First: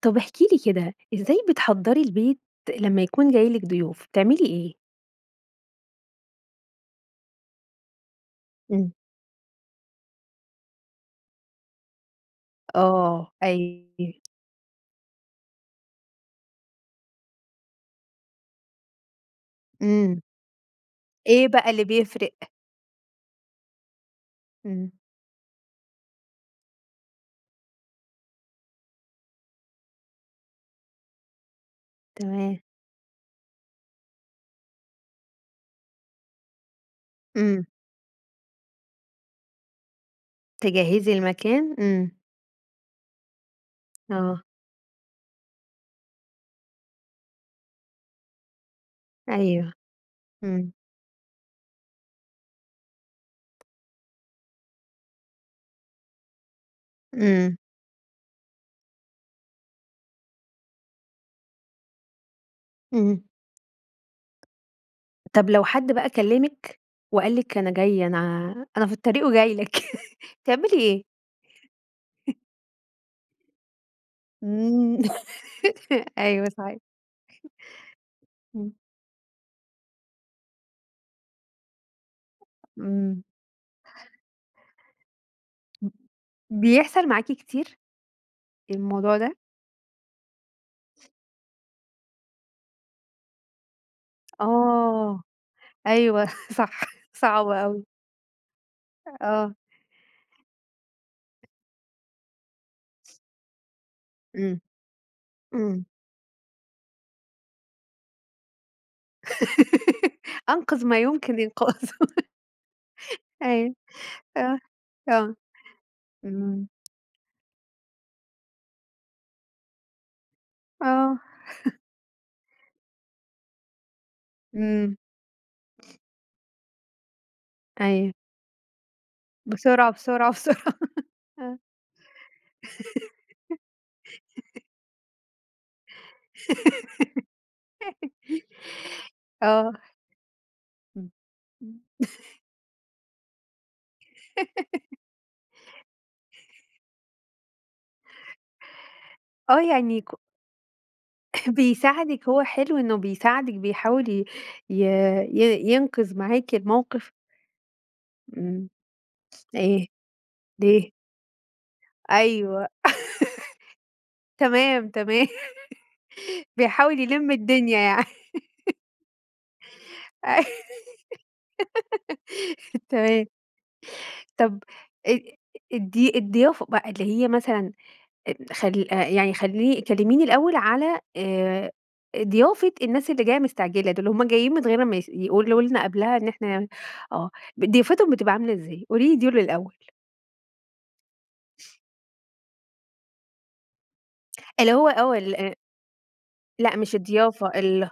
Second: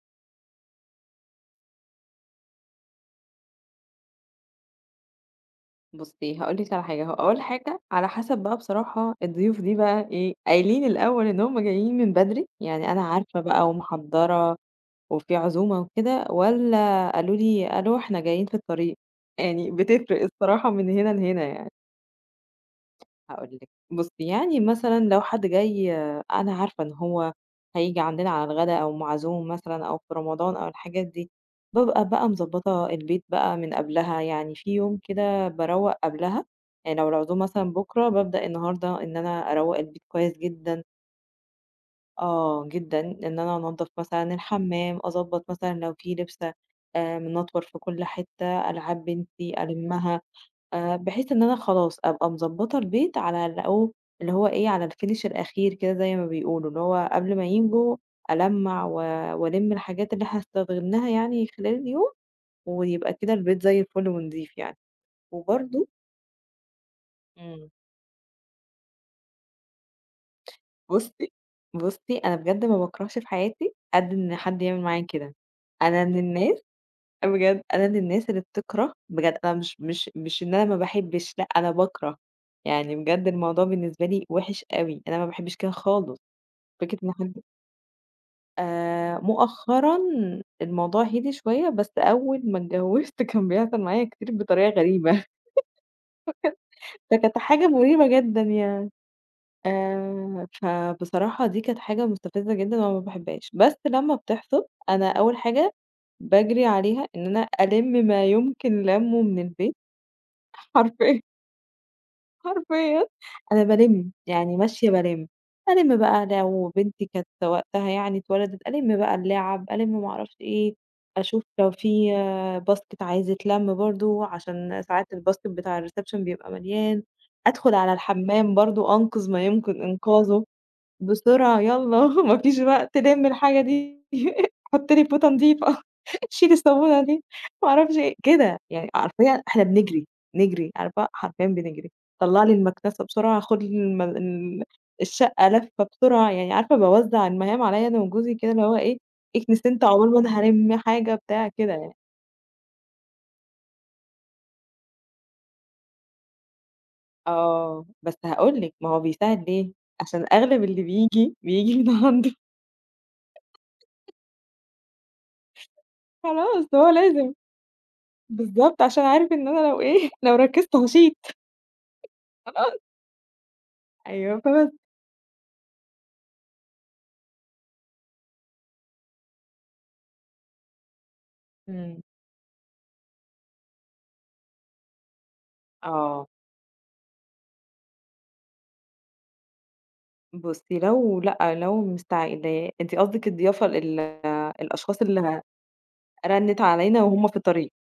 طب احكي لي كده، إزاي بتحضّري البيت لمّا يكون جاي لِك ضيوف، بتعملي إيه؟ بُصّي، هاقول لِك على حاجة، هو أول حاجة على حسب بقى إمم. بصراحة الضيوف دي بقى إيه، قايلين الأول إن هم جايين من بدري، يعني أنا آه، عارفة بقى أيوه. ومحضّرة وفي عزومة وكده، والّا قالوا لي: "ألو إحنا جايين في الطريق." يعني إمم. بتفرق الصراحة من هنا لهنا إيه بقى يعني. اللي بيفرق؟ هاقول لِك، بُصّي، يعني إمم. مثلًا لو حد جاي آه، أنا عارفة إن هو هييجي عندنا على الغدا أو معزوم مثلًا أو في رمضان أو الحاجات دي، بابقى بقى تمام. مضبّطة البيت بقى من قبلها، يعني في يوم كده باروّق قبلها، يعني لو العزومة إمم. مثلًا بُكرة، بابدأ النهارده إن أنا أروّق البيت كويس جدًا، تجهّزي المكان؟ إمم. آه جدًا، إن أنا أنضّف مثلًا آه، الحمّام، أضبّط مثلًا لو في لبسة منطوَر في كل حتة، ألعاب بنتي أيوه. ألمّها. إمم. بحيث إن أنا خلاص أبقى مضبّطة البيت على اللي هو إيه، على الfinish الأخير كده زي ما بيقولوا، اللي هو قبل ما إمم. ييجوا ألمّع و وألِم الحاجات اللي إحنا استخدمناها يعني خلال اليوم، ويبقى إمم. كده البيت زي الفل ونضيف يعني. طب لو وبرضه حد بقى كلّمِك وقال لِك أنا إمم. جاي أنا أنا في الطريق وجاي لك. تعملي إيه؟ بُصّي، بُصّي، أنا بجد ما باكرهش في حياتي قد إن حد يعمل إمم. معايا كده. أنا من أيوه الناس صحيح. بجد أنا من الناس اللي إمم. بتكره بجد أنا مش إن أنا ما باحبش، لأ أنا باكره، يعني إمم. بجد الموضوع بالنسبة لي وِحِش أوي، أنا ما باحبش كده خالص، فكرة بيحصل إن معاكِ حد كتير الموضوع ده؟ مؤخرًا الموضوع هدي شوية، بس أول ما اتجوزت كان بيحصل معايا كتير بطريقة آه. غريبة، أيوه صح. فكانت صعبة حاجة أوي، مريبة جدًا يعني، آه. فبصراحة دي كانت حاجة مستفزة جدًا وأنا ما باحبهاش، بس لمّا إمم، بتحصل أنا أول حاجة إمم. باجري عليها إن أنا ألِم ما يمكن لَمُّه من البيت أنقذ ما حرفيًا. يمكن إنقاذه. حرفيًا أنا أيوه، بالِم، يعني آه، ماشية بالِم، آه. ألِم بقى إمم. لو بنتي كانت وقتها يعني اتولدت، ألِم بقى اللعب، ألِم ما أعرفش إيه، آه. أشوف لو في باسكت عايز يتلَم برضه عشان إمم، ساعات الباسكت بتاع الreception بيبقى مليان، أدخل على أيوه. الحمام برضه أنقذ ما يمكن بسرعة، بسرعة، إنقاذه. بسرعة. آه. بسرعة يالّا ما فيش وقت لِم الحاجة دي، حُط لي فوطة نضيفة، شيل الصابونة دي، ما أعرفش إيه، كده، يعني حرفيًا إحنا آه. بنجري، نجري، عارفة إمم. حرفيًا إمم. بنجري، طلّع لي المكنسة بسرعة، خد لي الم ال الشقة لَفّة بسرعة، يعني عارفة باوزّع المهام عليَّ أنا وجوزي كده اللي هو إيه، آه، اكنس أنت يعني عقبال ما أنا هالِم حاجة بتاع كده يعني، بيساعدِك، هو حلو إنه بيساعدِك، بيحاول ي ي ي ينقذ معاكِ الموقف. آه، بس هاقول إمم، لِك ما هو بيساعد ليه، إيه، عشان أغلب اللي ليه؟ بييجي، بييجي من عنده أيوه، تمام، تمام. خلاص هو بيحاول يلِم لازم الدنيا يعني. بالضبط، عشان عارف إن أنا لو إيه، لو أيوه، ركزت هاشيط. خلاص. تمام. أيوه، طب فبس. أ الضيافة بقى اللي هي مثلًا، خل يعني كلّميني الأول على إمم. ضيافة الناس اللي جاية مستعجلة دول، هم جايين من غير ما يقولوا لنا قبلها آه. إن إحنا آه، ضيافتهم بتبقى عاملة إزاي؟ قولي لي دول الأول. بُصّي، لو لأ، لو مستعجلاه أنتِ قصدِك الضيافة اللي هو الأشخاص آه ال اللي آه، رنِّت لأ مش علينا وهُم في الضيافة الطريق. ال آه،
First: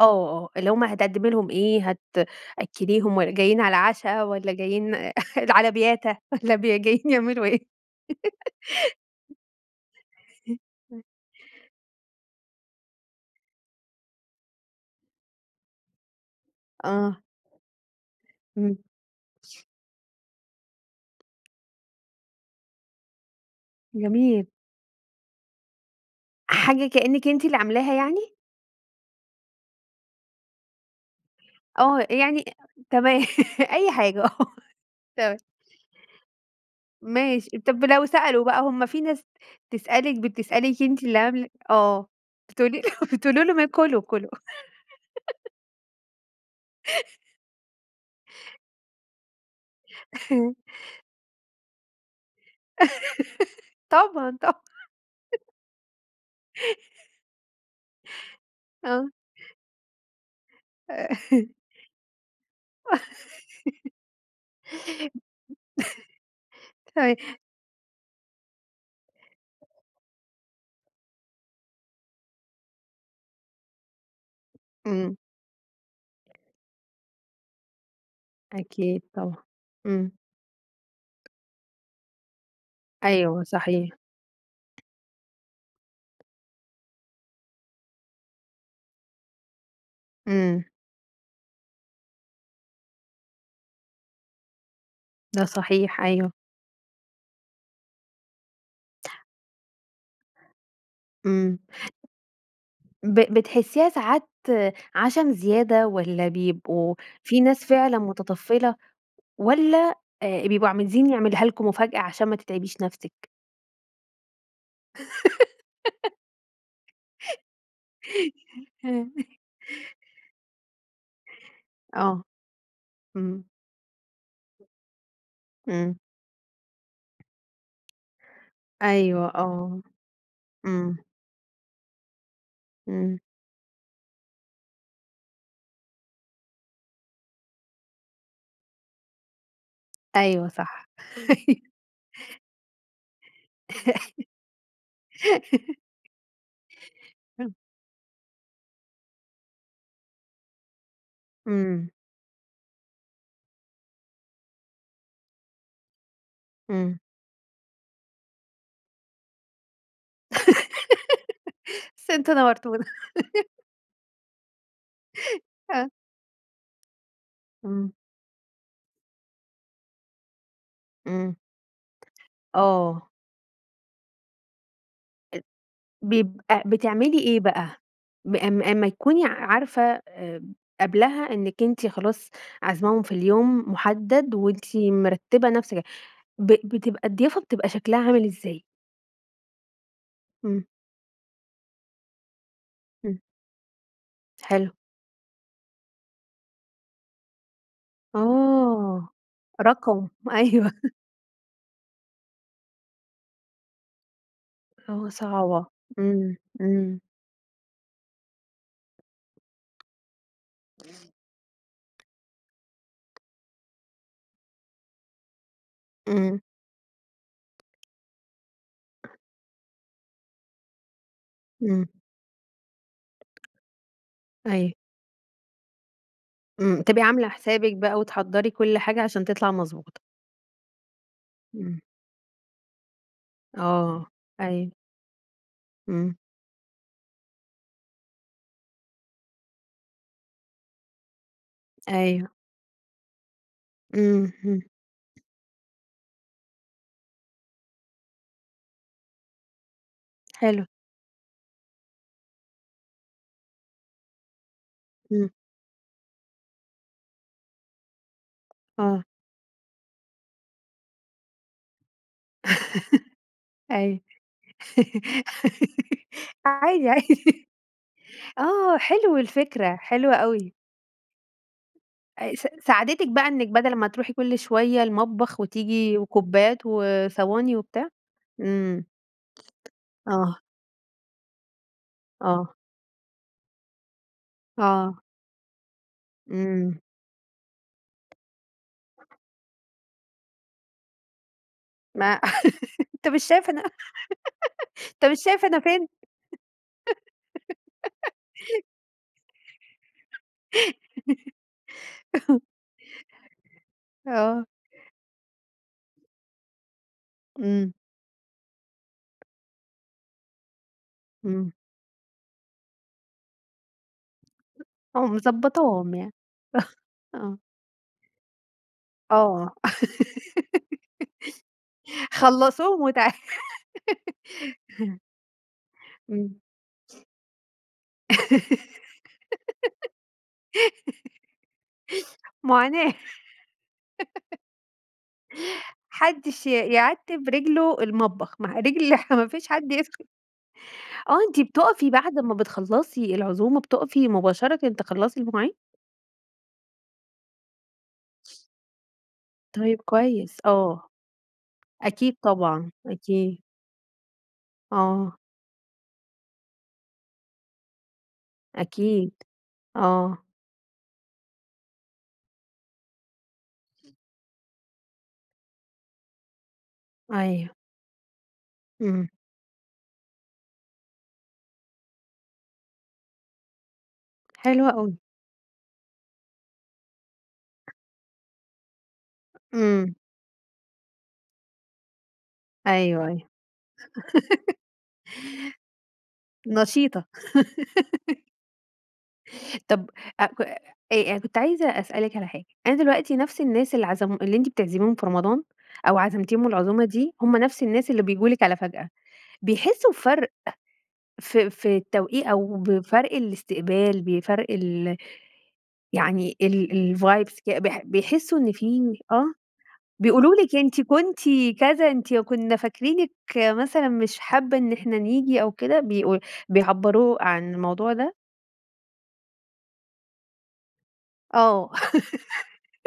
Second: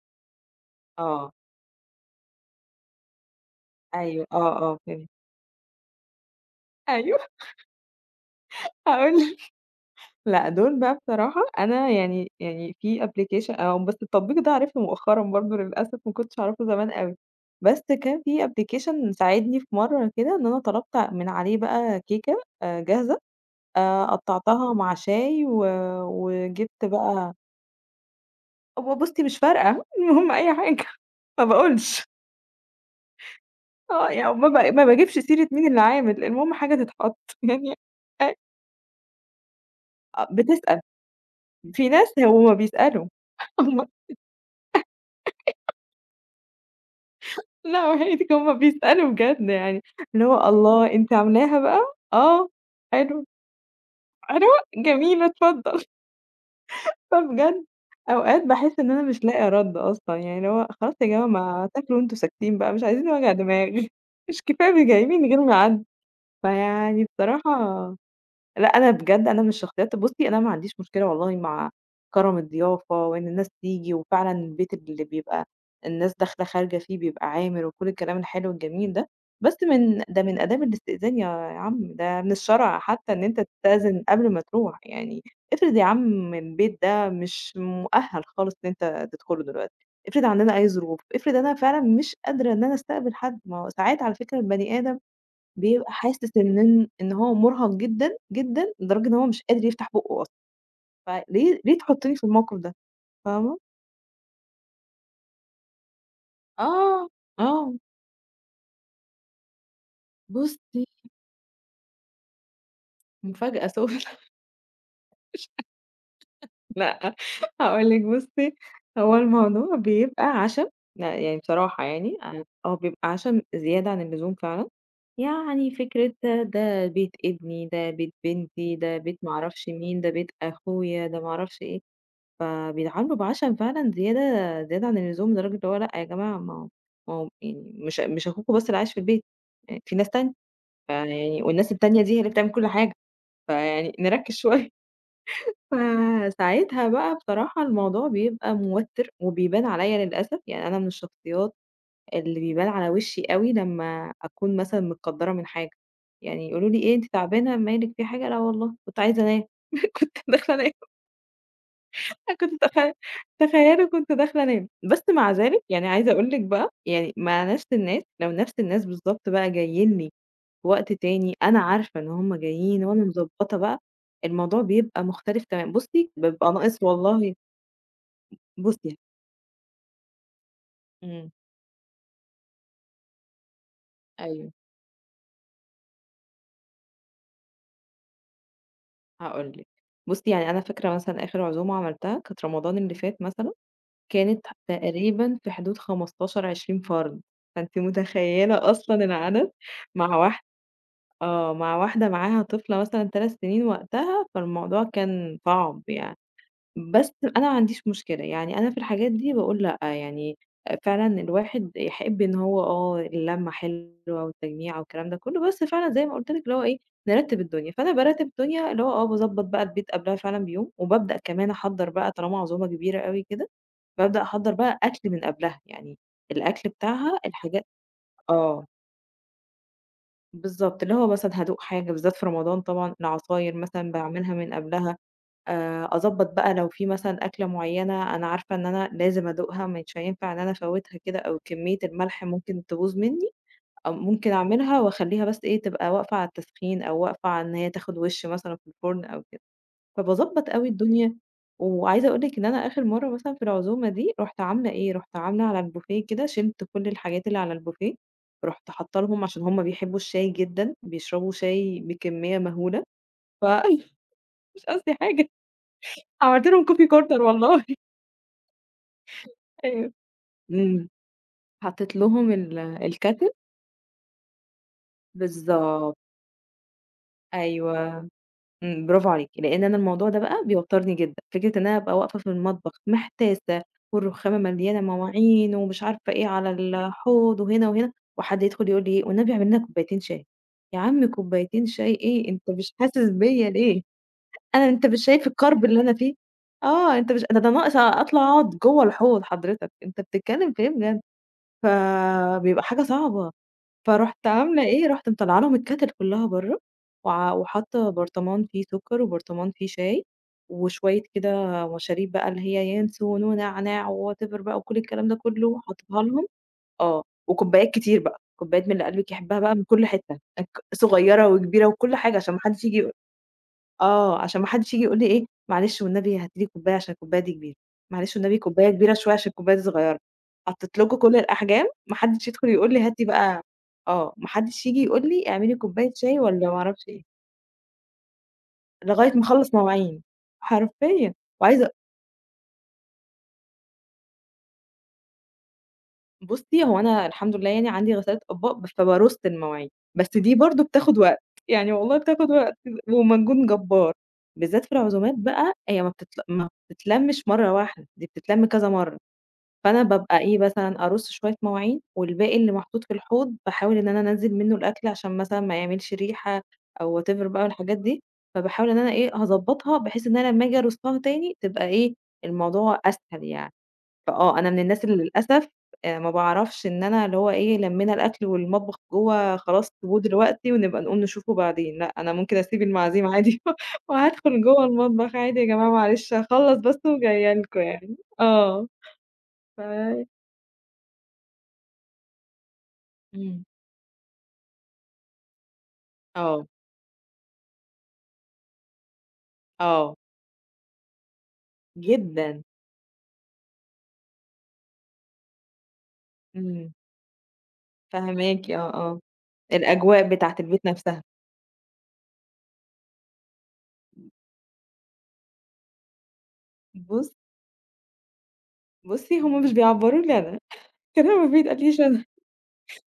آه، آه، اللي هم هتقدّمي آه. لهم إيه، هتأكّليهم والّا جايين على عشا أيوه، والّا آه، آ جايين فهمت. على بياتة والّا جايين أيوه، يعملوا إيه؟ هاقول لِك. لأ، دول بقى بصراحة أنا يعني في application آه، بس التطبيق ده عرفته مؤخرًا برضه للأسف، ما كنتش أعرفه زمان أوي. آه، بس كان في إمم، application ساعدني في مرّة كده إن أنا طلبت من عليه بقى كيكة جاهزة جميل. قطّعتها مع شاي و وجِبت حاجة كإنِّك بقى أنتِ اللي عاملاها يعني؟ هو بُصّي مش فارقة، المهم أي حاجة، ما باقولش، آه، يعني تمام. أي آه، حاجة يعني آه، ما باجيبش تمام سيرة مين اللي عامل، المهم حاجة تتحط ماشي. يعني طَب لو أ سألوا بقى، هم في ناس آه، بتسأل، بتسألِك أنتِ اللي عاملة في آه، ناس هُم بتقولي له بيسألوا، بتقولي لهم إيه، هُم كُلوا، كُلوا. لأ وحياتِك هُم بيسألوا بجد يعني، اللي هو الله أنتِ عاملاها بقى؟ آه، حلو، طبعًا، حلوة، طبعًا. جميلة اتفضل. فبجد أوقات باحس إن أنا آه، مش لاقية رَد أصلًا، يعني اللي هو خلاص يا جماعة ما تاكلوا أنتم ساكتين بقى، مش عايزين وجع دماغ، مش كفاية بي جايبين غير ميعاد، فيعني تمام. بصراحة لأ أنا بجد أنا من الشخصيات بُصّي أنا ما عنديش مشكلة والله مع كرم الضيافة وإن الناس تيجي، وفعلًا البيت اللي إمم، بيبقى الناس داخلة خارجة فيه بيبقى عامر وكل الكلام الحلو الجميل أكيد ده، طبعًا. بس من إمم، ده من آداب الاستئذان يا عم، ده من الشرع حتى إن أنت أيوه صحيح. تستأذن قبل ما تروح، يعني افرض يا عم البيت ده مش مؤهل خالص إن أنت تدخله دلوقتي، افرض عندنا إمم، أي ظروف، افرض أنا فعلًا مش قادرة إن أنا أستقبل حد، ما هو ساعات على فكرة البني آدم ده بيبقى صحيح حاسس أيوه. إن هو مرهق جدًا، جدًا، لدرجة إن هو مش قادر يفتح بُقّه أصلًا، إمم. فليه ليه تحطّني في الموقف ده، فاهمة؟ بتحسيها ساعات عَشَم زيادة والّا بيبقوا آه، في ناس آه، فعلًا متطفّلة؟ والّا بيبقوا بُصّي عايزين يعملها لكم مفاجأة عشان ما تتعبيش نفسِك؟ مفاجأة سُودة لأ، هاقول لِك بُصّي، آه. هو الموضوع بيبقى عشم لأ، يعني بصراحة يعني آه، أنا آه، بيبقى عشم إمم، زيادة عن اللزوم فعلًا، يعني إمم، فكرة ده بيت ابني، ده بيت بنتي، ده بيت أيوه ما أعرفش آه، مين، ده بيت إمم، أخويا، ده ما أعرفش إيه. فبيتعاملوا إمم، بعشم فعلًا زيادة عن اللزوم، لدرجة اللي هو لأ يا جماعة ما هو يعني مش أخوكم بس اللي عايش في البيت، يعني في ناس تانية، أيوه صح. فيعني إمم. والناس التانية دي هي اللي بتعمل كل حاجة، فيعني نركّز شوية. فساعتها بقى بصراحة الموضوع بيبقى موتِّر وبيبان عليّا للأسف، يعني أنا من الشخصيات إمم، اللي بيبان على وشي أوي لمّا أكون مثلًا متقدَّرة من حاجة، يعني يقولوا لي: "إيه إمم، أنتِ تعبانة، مالِك، في حاجة؟" "لا والله كنت عايزة أنام، كنت داخلة أنام." بس أنتم كنت تخ نورتونا. تخيّلي كنت داخلة أنام، بس مع ذلك آه، يعني عايزة أقول لِك بقى يعني مع نفس إمم، الناس لو نفس الناس بالضبط بقى جايين لي في وقت تاني إمم، أنا عارفة إن هُم جايين وأنا آه، مضبّطة بقى، الموضوع بيبقى مختلف تمامًا. بُصّي، بيبقى ناقص بتعملي والله إيه بقى؟ ب أم أمّا بُصّي تكوني عارفة آآ قبلها إمم، إنِّك أنتِ خلاص عازماهم في اليوم محدد أيوه وأنتِ مرتبة نفسِك، ب بتبقى الضيافة بتبقى شكلها عامل إزاي؟ هاقول لِك. بُصّي، يعني أنا إمم، فاكرة مثلًا آخر عزومة عملتها كانت رمضان اللي إمم، فات مثلًا، كانت حلو. تقريبًا في حدود 15، 20 فرد، فأنتِ متخيّلة أصلًا آه، العدد رقم. مع واح أيوه، آه، مع واحدة معاها طفلة مثلًا 3 سنين وقتها، فالموضوع آه كان صعبة، صعب يعني، إمم، إمم، بس أنا ما عنديش مشكلة، يعني أنا في الحاجات دي باقول لأ، يعني فعلًا الواحد يحب إن هو آه، اللمة حلوة والتجميعة والكلام ده كله، بس فعلًا زي ما قُلت إمم، لِك اللي هو إيه، نرتّب الدنيا، فأنا بارتّب الدنيا اللي هو آه، باضبّط بقى البيت قبلها فعلًا بيوم، وبابدأ كمان إمم، أحضّر بقى طالما عزومة كبيرة أوي كده، بابدأ أحضّر أيوه، بقى أكل من قبلها، يعني الأكل إمم، تبقي بتاعها عاملة الحاجات حسابِك بقى وتحضّري آه. كل حاجة عشان تطلع مضبوطة. بالضبط، اللي هو مثلًا هادوق إمم، حاجة بالذات في رمضان طبعًا، العصاير مثلًا آه، باعملها من أيوه، قبلها، إمم، أضبّط بقى لو في مثلًا أكلة معيّنة أنا عارفة إن أنا لازم أدوقها مش هينفع إن أنا أفوّتها كده أو كمية الملح أيوه، ممكن تبوظ منّي، أو إمم، ممكن إمم، أعملها وأخلّيها بس إيه، تبقى واقفة على التسخين أو واقفة على إن هي تاخد وِش مثلًا في الفرن أو كده. فباضبّط حلو، أوي الدنيا، وعايزة أقول لِك إن أنا آخر مرّة مثلًا في العزومة دي، رُحت عاملة إيه، رُحت إمم، عاملة على البوفيه كده شِلت كل الحاجات اللي على البوفيه، رُحت حاطّة آه، لهم عشان هُم بيحبّوا الشاي جدًا، بيشربوا شاي بكمية مهولة، ف أيوه. مش قصدي حاجة، عملت لهم coffee عادي، corner عادي. والله. آه، حلو الفكرة، أيوه. حلوة أوي. إمم. حطّيت لهم س ساعدتِك بقى الكاتل إنِّك بدل ما تروحي كل شوية المطبخ بالضبط، وتيجي، وكوبّات وصواني وبتاع؟ أيوه. إمم، إمم، برافو عليكِ، لإن أنا الموضوع ده آه. بقى بيوتّرني جدًا، فكرة إن أنا أبقى واقفة في آه، المطبخ محتاسة والرخامة مليانة آه، مواعين ومش عارفة إيه على إمم، الحوض وهنا وهنا، وحد يدخل يقول لي إيه: "والنبي اعمل لنا كوبايتين شاي." يا عم كوبايتين شاي ما إيه، أنت مش أنت حاسس مش شايف بيّا أنا، ليه؟ أنت مش شايف الكرب اللي فين؟ أنا فيه؟ آه، أنت مش ده أنا ده ناقص أطلع أقعد جوّه الحوض حضرتك، أنت بتتكلم في إيه بجد؟ فبيبقى حاجة صعبة. فرُحت آه، عاملة إيه، رُحت مطلّعة لهم الكاتل كلّها برّه، وع إمم، وحاطة برطمان فيه سُكّر وبرطمان فيه شاي، وشوية كده إمم، مشاريب بقى اللي هي ينسون ونعناع وwhatever بقى وكل آه، الكلام ده كلّه مضبطاهم حاطّاها يعني. لهم آه، آه، وكوبايات كتير بقى، كوبايات من اللي قلبِك يحبها آه، بقى من كل حتّة، صغيّرة وكبيرة وكل حاجة عشان ما حدّش خلّصوهم ييجي وتعالَ. آه، عشان ما حدش ييجي يقول لي إيه، معلش والنبي هات إمم، لي كوباية عشان الكوباية دي كبيرة، معلش والنبي كوباية كبيرة شوية عشان الكوباية دي صغيرة، حطيت لكم كل الأحجام، ما حدش يدخل يقول لي معاناة. هاتي بقى آه، ما حدش ييجي يقول لي اعملي كوباية شاي حدش والّا ي ما أعرفش إيه، يعتّب رجله المطبخ، ما رجل لغاية ما ما فيش أخلّص حد مواعين، يدخل. حرفيًا. آه، أنتِ وعايزة بتقفي بعد ما بتخلّصي العزومة، بتقفي مباشرةً تخلّصي المواعين؟ بُصّي، هو أنا الحمد لله يعني عندي غسالة أطباق فبارُص المواعين، طيب بس دي كويس، برضه آه. بتاخد وقت، يعني والله أكيد بتاخد وقت طبعًا، أكيد. ومجهود جبار، بالذات في العزومات آه، بقى هي ما بتتلمش مرة واحدة، دي بتتلم كذا مرة. أكيد. فأنا آه، بابقى إيه مثلًا أرُص شوية مواعين، والباقي اللي محطوط في الحوض باحاول إن أنا أنزّل منه الأكل عشان مثلًا ما يعملش ريحة أو whatever بقى أيوه، والحاجات دي، فباحاول إن أنا إمم، إيه هاضبّطها بحيث إن أنا لمّا آجي أرصّها تاني تبقى إيه الموضوع أسهل يعني، فآه أنا من حلو الناس أوي. اللي للأسف ما باعرفش إن أنا اللي هو إيه لمّينا الأكل والمطبخ جوّه خلاص إمم. سيبوه دلوقتي ونبقى نقوم نشوفه بعدين، لأ أنا ممكن أسيب أيوه، المعازيم أيوه، عادي وهادخل جوّه المطبخ عادي يا جماعة معلش هاخلّص بس نشيطة. وجاية لكم يعني، آه ف طب أ ك كنت عايزة أسألِك على حاجة. أنا دلوقتي نفس إمم. الناس اللي أنتِ بتعزميهم في رمضان أو عزمتيهم آه، العزومة دي، هم نفس الناس اللي بييجوا لِك على فجأة، بيحسوا آه، بفرق في التوقيت جدًا، أو بفرق الاستقبال، بفرق ال يعني إمم، الvibes، ك بيح بيحسوا فاهماكِ، إن آه، في آه، آه، الأجواء بيقولوا بتاعة لِك البيت أنتِ نفسها. كنتِ كذا، أنتِ كنا فاكرينِك مثلًا مش حابة إن إحنا نيجي أو كده، بُص بيعبّروا عن الموضوع ده؟ بُصّي هُم مش بيعبّروا لي أنا، الكلام ما آه، بيتقاليش أنا،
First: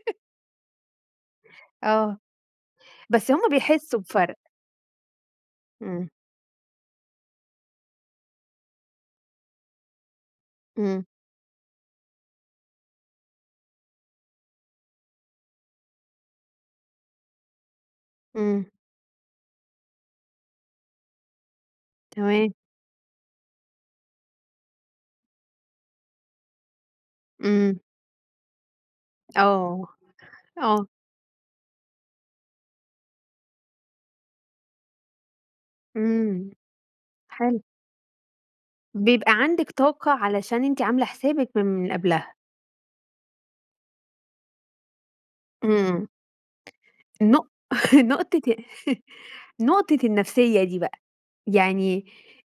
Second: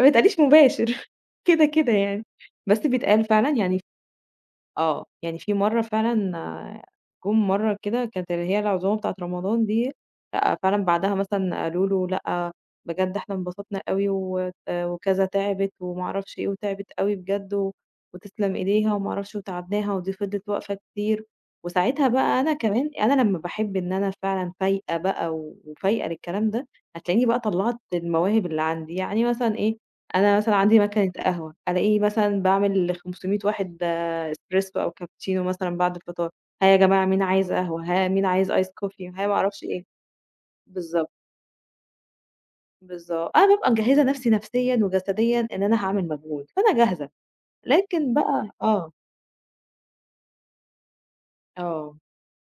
ما بيتقاليش مباشر كده، كده آه. يعني، بس بيتقال بس هم فعلًا يعني بيحسّوا بفرق. آه، يعني في مرّة إمم، فعلًا آه، جُم مرّة كده كانت اللي هي العزومة بتاعة رمضان دي، لأ فعلًا إمم، بعدها مثلًا قالوا له: "لأ بجد إحنا انبسطنا أوي وت وكذا تعبِت وما أعرفش إيه، وتعبِت أوي بجد و وتسلم إمم، إيديها وما أعرفش وتعبناها ودي فضلِت واقفة كتير." وساعتها بقى تمام، أنا كمان أنا لمّا باحب إن أنا فعلًا فايقة بقى و- وفايقة للكلام ده، هتلاقيني بقى طلّعت إمم، المواهب اللي عندي، يعني مثلًا إيه، آه، أنا مثلًا عندي آه، مكنة قهوة، ألاقيني مثلًا باعمل ل500 واحد إسبريسو أو كابتشينو مثلًا بعد الفطار، إمم، ها يا جماعة مين عايز حلو. قهوة، ها مين عايز ice coffee ها بيبقى ما أعرفش عندِك إيه. طاقة علشان أنتِ عاملة بالضبط، حسابِك من قبلها. بالضبط. أنا بابقى مجهّزة نفسي نفسيًا وجسديًا إن أنا إمم، هاعمل مجهود، فأنا جاهزة. نق لكن نقطة. بقى آه، نقطة النفسية دي بقى، آه، يعني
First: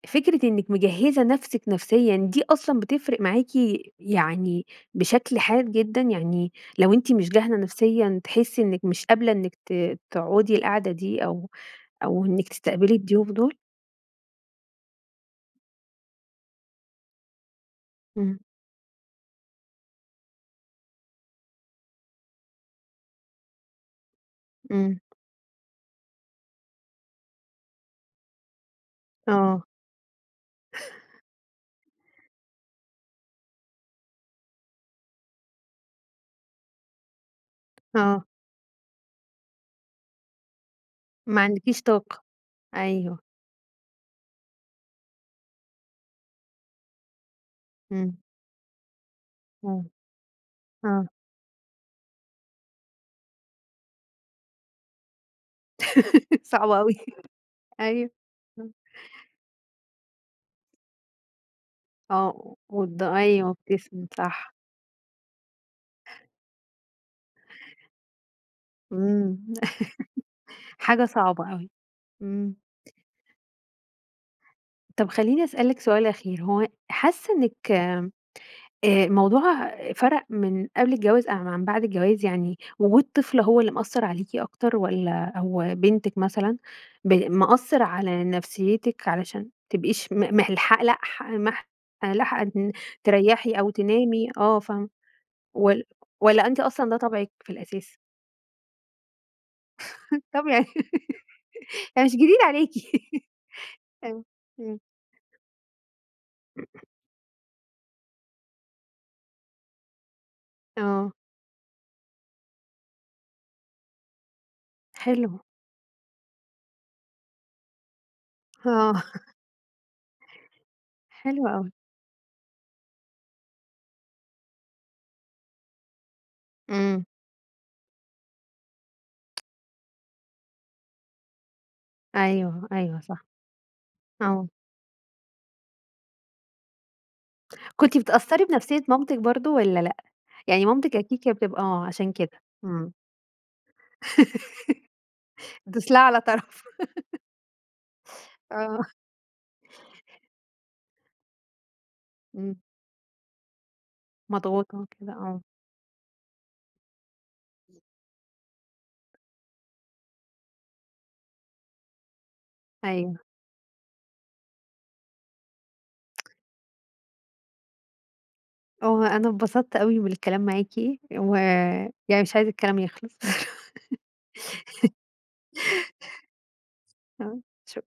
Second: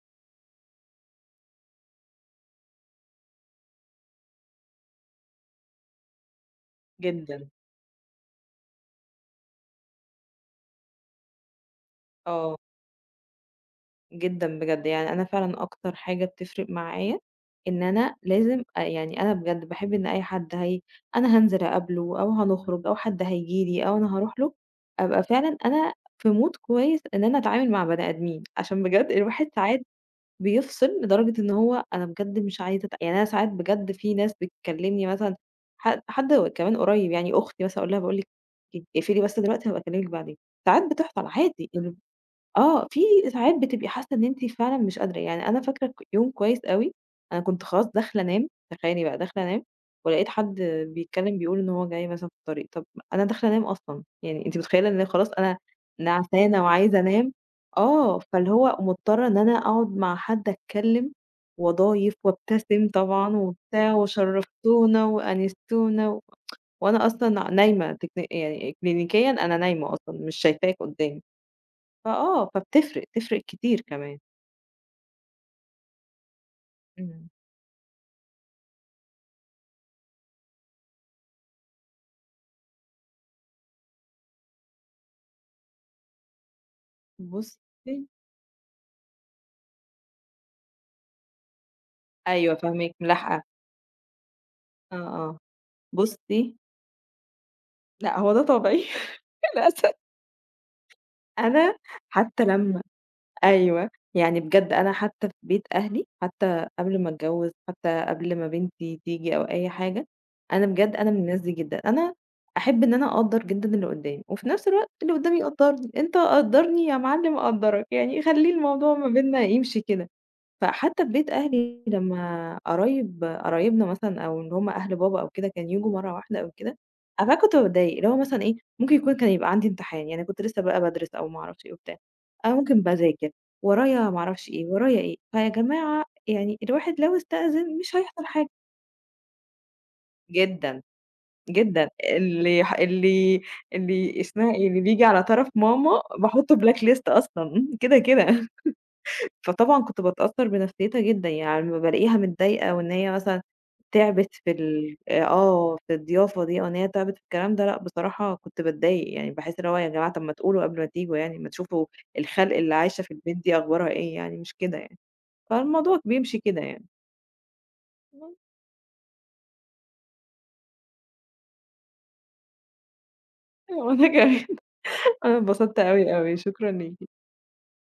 فكرة إنِّك مجهّزة نَفْسِك نفسيًا دي أصلًا بتفرق معاكِ يعني بشكل حاد جدًا. يعني لو أنتِ مش جدًا. جاهزة نفسيًا، تحسّي إنِّك مش قابلة إنِّك تقعدي القعدة دي أو إنِّك آه. تستقبلي الضيوف دول؟ جدًا بجد، يعني أنا فعلًا أكتر حاجة بتفرق معايا إن أنا إمم، لازم أ يعني أنا بجد باحب إن أي حد هي أنا هانزل أقابله أو هنخرج أو حد هييجي لي أو أنا هاروح له، إمم، أبقى فعلًا أنا في mood كويس إن أنا أتعامل مع بني آدمين، عشان بجد الواحد آه، ساعات بيفصل لدرجة إن هو أنا بجد مش عايزة أت يعني أنا ساعات بجد في ناس بتكلمني مثلًا حد كمان قريب يعني أختي مثلًا أقول لها باقول آه، لِك اقفلي بس دلوقتي هابقى أكلمِك بعدين، ساعات بتحصل ما عادي عندكيش طاقة. آه، في أيوه، ساعات بتبقي حاسة إن أنتِ فعلًا مش قادرة، يعني أنا فاكرة يوم كويس أوي، أنا كنت خلاص إمم، داخلة أنام، تخيلي بقى داخلة أنام، آه، ولقيت حد آه، بيتكلم بيقول إن هو جاي مثلًا في الطريق، طب أنا داخلة أنام أصلًا، يعني أنتِ متخيلة إن خلاص أنا نعسانة صعبة أوي. وعايزة أنام، أيوه، آه، فاللي إمم، هو مضطرة إن أنا أقعد مع حد أتكلم وأضايف آه، وأبتسم طبعًا أيوه وبتاع بتسند صح. وشرفتونا وأنستونا، و... وأنا أصلًا نايمة تكن يعني كلينيكيًا إمم، أنا نايمة أصلًا مش شايفاك حاجة قدّامي. صعبة أوي. فآه، إمم، فبتفرق، تفرق كتير كمان. طب خلّيني أسألِك سؤال أخير. هو إمم. حاسة إنِّك الموضوع فرَق من قبل الجواز أم عن بعد الجواز؟ يعني وجود طفل هو اللي مأثّر عليكِ أكتر، والّا أو بنتِك مثلًا مأثّر بُصّي على نفسيتِك علشان ما تبقيش م ملحق لح مح لاحقة أيوه إن فاهماكِ، ملاحقة، تريّحي أو تنامي، آه فاهمة. آه، آه. وال بُصّي، والّا أنتِ أصلًا ده طبعِك في الأساس؟ لأ هو ده طبعي للأسف. طب يعني. أنا هي مش جديد حتى عليكِ. لمّا أيوه، آه، يعني بجد إمم، أنا حتى في بيت أهلي، حتى قبل ما أتجوّز، حتى قبل ما بنتي تيجي أو أي حاجة، أنا بجد أنا آه، من الناس دي جدًا، أنا أحب إن أنا أقدّر جدًا اللي قدّامي، وفي نفس الوقت اللي حلو. قدّامي يقدّرني، أنت قدّرني يا معلم أقدّرك، يعني خلّي الموضوع آه، ما بيننا يمشي كده. فحتى في بيت حلو أوي. أهلي لمّا قرايبنا مثلًا أو اللي هم أهل بابا أو كده كانوا ييجوا مرّة واحدة أو كده، إمم، أنا بقى كنت باتضايق، اللي هو مثلًا إيه، ممكن يكون كان يبقى عندي امتحان، يعني كنت لسه بقى بادرس أو ما أعرفش إيه وبتاع، أنا أيوه، ممكن أيوه صح، باذاكر، ورايا ما آه. أعرفش إيه، ورايا إيه، فيا جماعة يعني الواحد لو استأذن مش كنتِ هيحصل بتأثّري حاجة. بنفسية مامتِك برضه والّا لأ؟ يعني جدًا، مامتِك أكيد كانت بتبقى آه، جدًا، عشان كده. إمم. اللي اسمها إيه، اللي بييجي على طرف دوس لها ماما على باحطه طرف. black list أصلًا، كده، كده. آه، فطبعًا كنت باتأثّر بنفسيتها جدًا، يعني لمّا بالاقيها إمم، متضايقة وإن هي مثلًا تعبِت في مضغوطة وكده، آه، آه، في الضيافة دي أو إن هي تعبِت في الكلام ده، لأ بصراحة كنت باتضايق، يعني باحس اللي هو يا جماعة طَب ما تقولوا قبل ما تيجوا يعني، ما تشوفوا الخلق اللي عايشة في أيوه. البيت دي أخبارها إيه يعني، مش كده يعني، فالموضوع بيمشي كده يعني. بس هو أنا اتبسطت أوي بالكلام معاكِ، ويعني مش عايزة الكلام يخلص. وأنا كمان أنا اتبسطت أوي، أوي، شكرًا ليكِ. آه، شكرًا.